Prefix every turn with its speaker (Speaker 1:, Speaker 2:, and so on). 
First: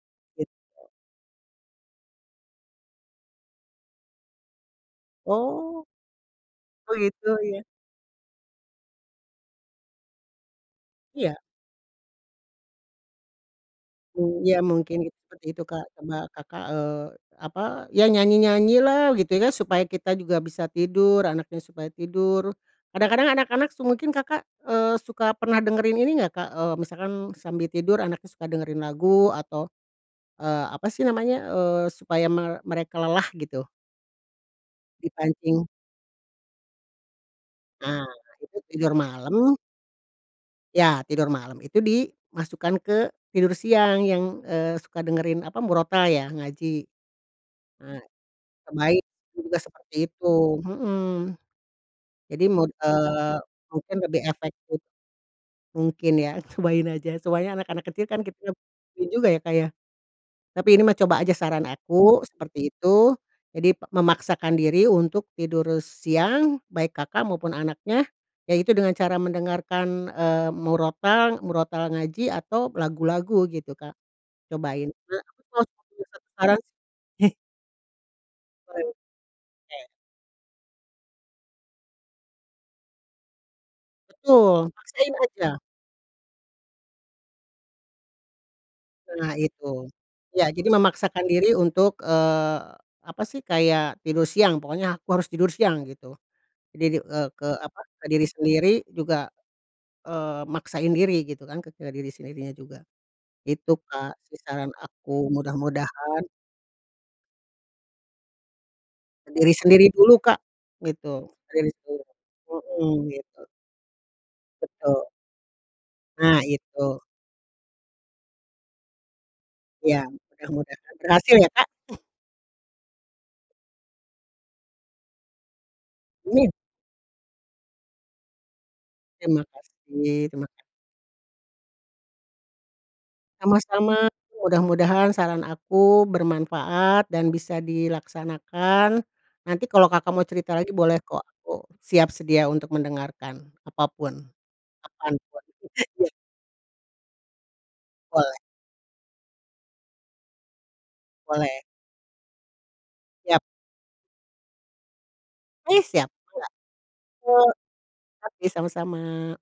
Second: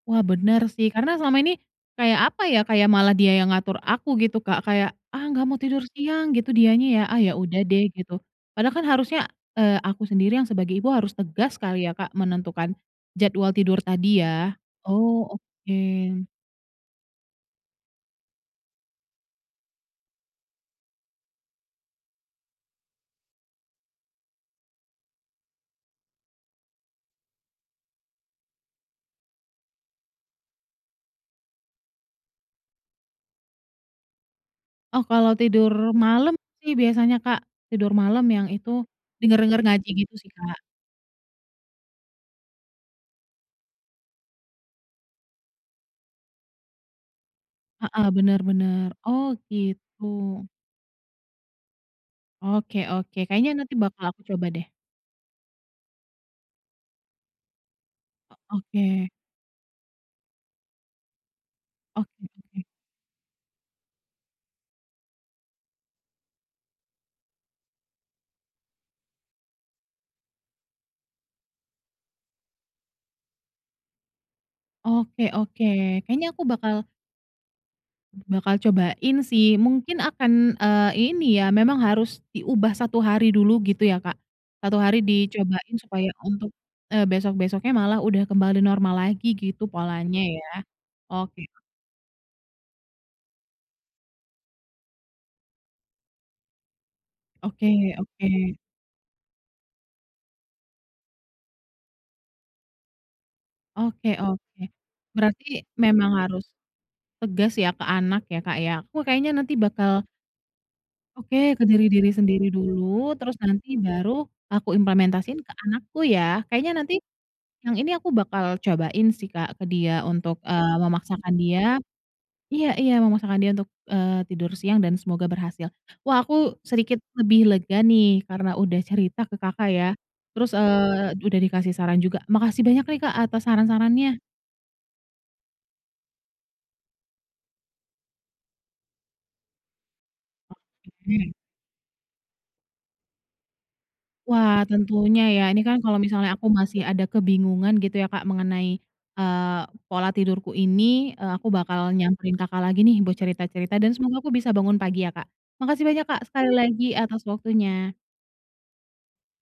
Speaker 1: Wah benar
Speaker 2: Betul.
Speaker 1: sih karena selama ini, kayak apa ya? kayak malah dia yang ngatur aku gitu Kak kayak, ah, nggak mau tidur
Speaker 2: Oh.
Speaker 1: siang gitu dianya ya, ah,
Speaker 2: Begitu
Speaker 1: ya
Speaker 2: ya?
Speaker 1: udah deh gitu, padahal kan harusnya, eee, aku sendiri yang sebagai ibu harus
Speaker 2: Iya.
Speaker 1: tegas kali ya Kak menentukan, jadwal tidur tadi
Speaker 2: Mmm,
Speaker 1: ya,
Speaker 2: iya mungkin git
Speaker 1: oh
Speaker 2: seperti itu
Speaker 1: oke.
Speaker 2: Kak coba Kakak, eee, apa, ya nyanyi-nyanyilah gitu ya kan supaya kita juga bisa tidur anaknya supaya tidur, kadang-kadang anak-anak se mungkin Kakak, eee, suka pernah dengerin ini gak Kak, eee, misalkan sambil tidur anaknya suka dengerin lagu atau, eee, apa sih namanya, eee, supaya me mereka lelah gitu?
Speaker 1: Oh kalau
Speaker 2: Dipancing.
Speaker 1: tidur malam sih biasanya Kak tidur
Speaker 2: A
Speaker 1: malam yang
Speaker 2: itu
Speaker 1: itu,
Speaker 2: tidur malam.
Speaker 1: denger-denger ngaji gitu sih Kak.
Speaker 2: Ya tidur malam itu dimasukkan ke tidur siang yang, eee, suka dengerin apa murotal ya? Ngaji, a
Speaker 1: Heeh, bener bener
Speaker 2: cobain
Speaker 1: oh
Speaker 2: juga
Speaker 1: gitu.
Speaker 2: seperti itu, mhm, jadi mung
Speaker 1: Oke oke
Speaker 2: eee,
Speaker 1: kayaknya nanti
Speaker 2: mungkin
Speaker 1: bakal aku
Speaker 2: lebih
Speaker 1: coba deh.
Speaker 2: efektif. Mungkin ya cobain aja soalnya anak-anak kecil kan
Speaker 1: O
Speaker 2: kita
Speaker 1: oke.
Speaker 2: bingung juga ya Kak ya? Tapi ini mah coba aja saran
Speaker 1: Oke
Speaker 2: aku
Speaker 1: oke.
Speaker 2: seperti, itu jadi p memaksakan diri untuk tidur siang baik Kakak maupun anaknya, yaitu dengan cara mendengarkan, eee, murotal murotal ngaji atau lagu-lagu gitu Kak, cobain.
Speaker 1: Oke oke kayaknya aku
Speaker 2: [unintelligible]
Speaker 1: bakal bakal
Speaker 2: Baik,
Speaker 1: cobain sih
Speaker 2: oke.
Speaker 1: mungkin akan, eee, ini ya memang harus diubah 1 hari dulu gitu ya Kak,
Speaker 2: Betul
Speaker 1: 1 hari
Speaker 2: paksain aja.
Speaker 1: dicobain supaya untuk, eee, besok-besoknya malah udah kembali normal lagi
Speaker 2: Nah
Speaker 1: gitu
Speaker 2: itu,
Speaker 1: polanya
Speaker 2: ya
Speaker 1: ya,
Speaker 2: jadi memaksakan
Speaker 1: oke oke.
Speaker 2: diri untuk, eee, apa sih kayak tidur siang pokoknya aku harus tidur siang gitu, diri eee, ke
Speaker 1: Oke
Speaker 2: apa? ke diri
Speaker 1: oke.
Speaker 2: sendiri juga, eee, maksain diri gitu kan ke ke diri sendirinya juga, itu
Speaker 1: Oke
Speaker 2: Kak sih
Speaker 1: oke,
Speaker 2: saran aku
Speaker 1: berarti
Speaker 2: mudah
Speaker 1: memang
Speaker 2: mudahan
Speaker 1: harus, tegas ya ke anak ya Kak ya aku
Speaker 2: Ke
Speaker 1: kayaknya
Speaker 2: diri
Speaker 1: nanti
Speaker 2: sendiri
Speaker 1: bakal
Speaker 2: dulu Kak, gitu
Speaker 1: Oke ke
Speaker 2: diri sendiri
Speaker 1: diri sendiri
Speaker 2: dulu, mhm,
Speaker 1: dulu terus
Speaker 2: gitu.
Speaker 1: nanti baru aku
Speaker 2: Betul.
Speaker 1: implementasiin ke anakku
Speaker 2: A
Speaker 1: ya kayaknya nanti,
Speaker 2: itu.
Speaker 1: yang ini aku bakal cobain sih Kak ke dia
Speaker 2: Ya
Speaker 1: untuk,
Speaker 2: mudah
Speaker 1: eee,
Speaker 2: mudahan
Speaker 1: memaksakan
Speaker 2: berhasil ya Kak.
Speaker 1: dia, iya iya memaksakan dia untuk, eee, tidur siang dan semoga berhasil, wah
Speaker 2: Iya.
Speaker 1: aku sedikit lebih lega nih karena udah cerita ke
Speaker 2: Terima
Speaker 1: Kakak ya,
Speaker 2: kasih terima ka
Speaker 1: terus, eee, udah dikasih saran juga makasih banyak nih Kak atas
Speaker 2: Sama-sama
Speaker 1: saran-sarannya.
Speaker 2: mudah-mudahan saran aku bermanfaat dan bisa dilaksanakan, nanti kalau Kakak mau cerita lagi boleh kok
Speaker 1: Oke.
Speaker 2: aku siap sedia untuk mendengarkan apa pun,
Speaker 1: Wah
Speaker 2: kapan
Speaker 1: tentunya ya
Speaker 2: pun
Speaker 1: ini kan kalau
Speaker 2: iya.
Speaker 1: misalnya aku masih ada kebingungan gitu ya Kak
Speaker 2: Boleh.
Speaker 1: mengenai, eee, pola tidurku ini, eee, aku
Speaker 2: Boleh.
Speaker 1: bakal nyamperin Kakak lagi nih buat
Speaker 2: Siap.
Speaker 1: cerita cerita dan semoga aku bisa bangun pagi ya Kak,
Speaker 2: Eh,
Speaker 1: makasih banyak
Speaker 2: siap
Speaker 1: Kak
Speaker 2: mangga.
Speaker 1: sekali lagi atas
Speaker 2: [unintelligible]
Speaker 1: waktunya.
Speaker 2: Oke sama-sama.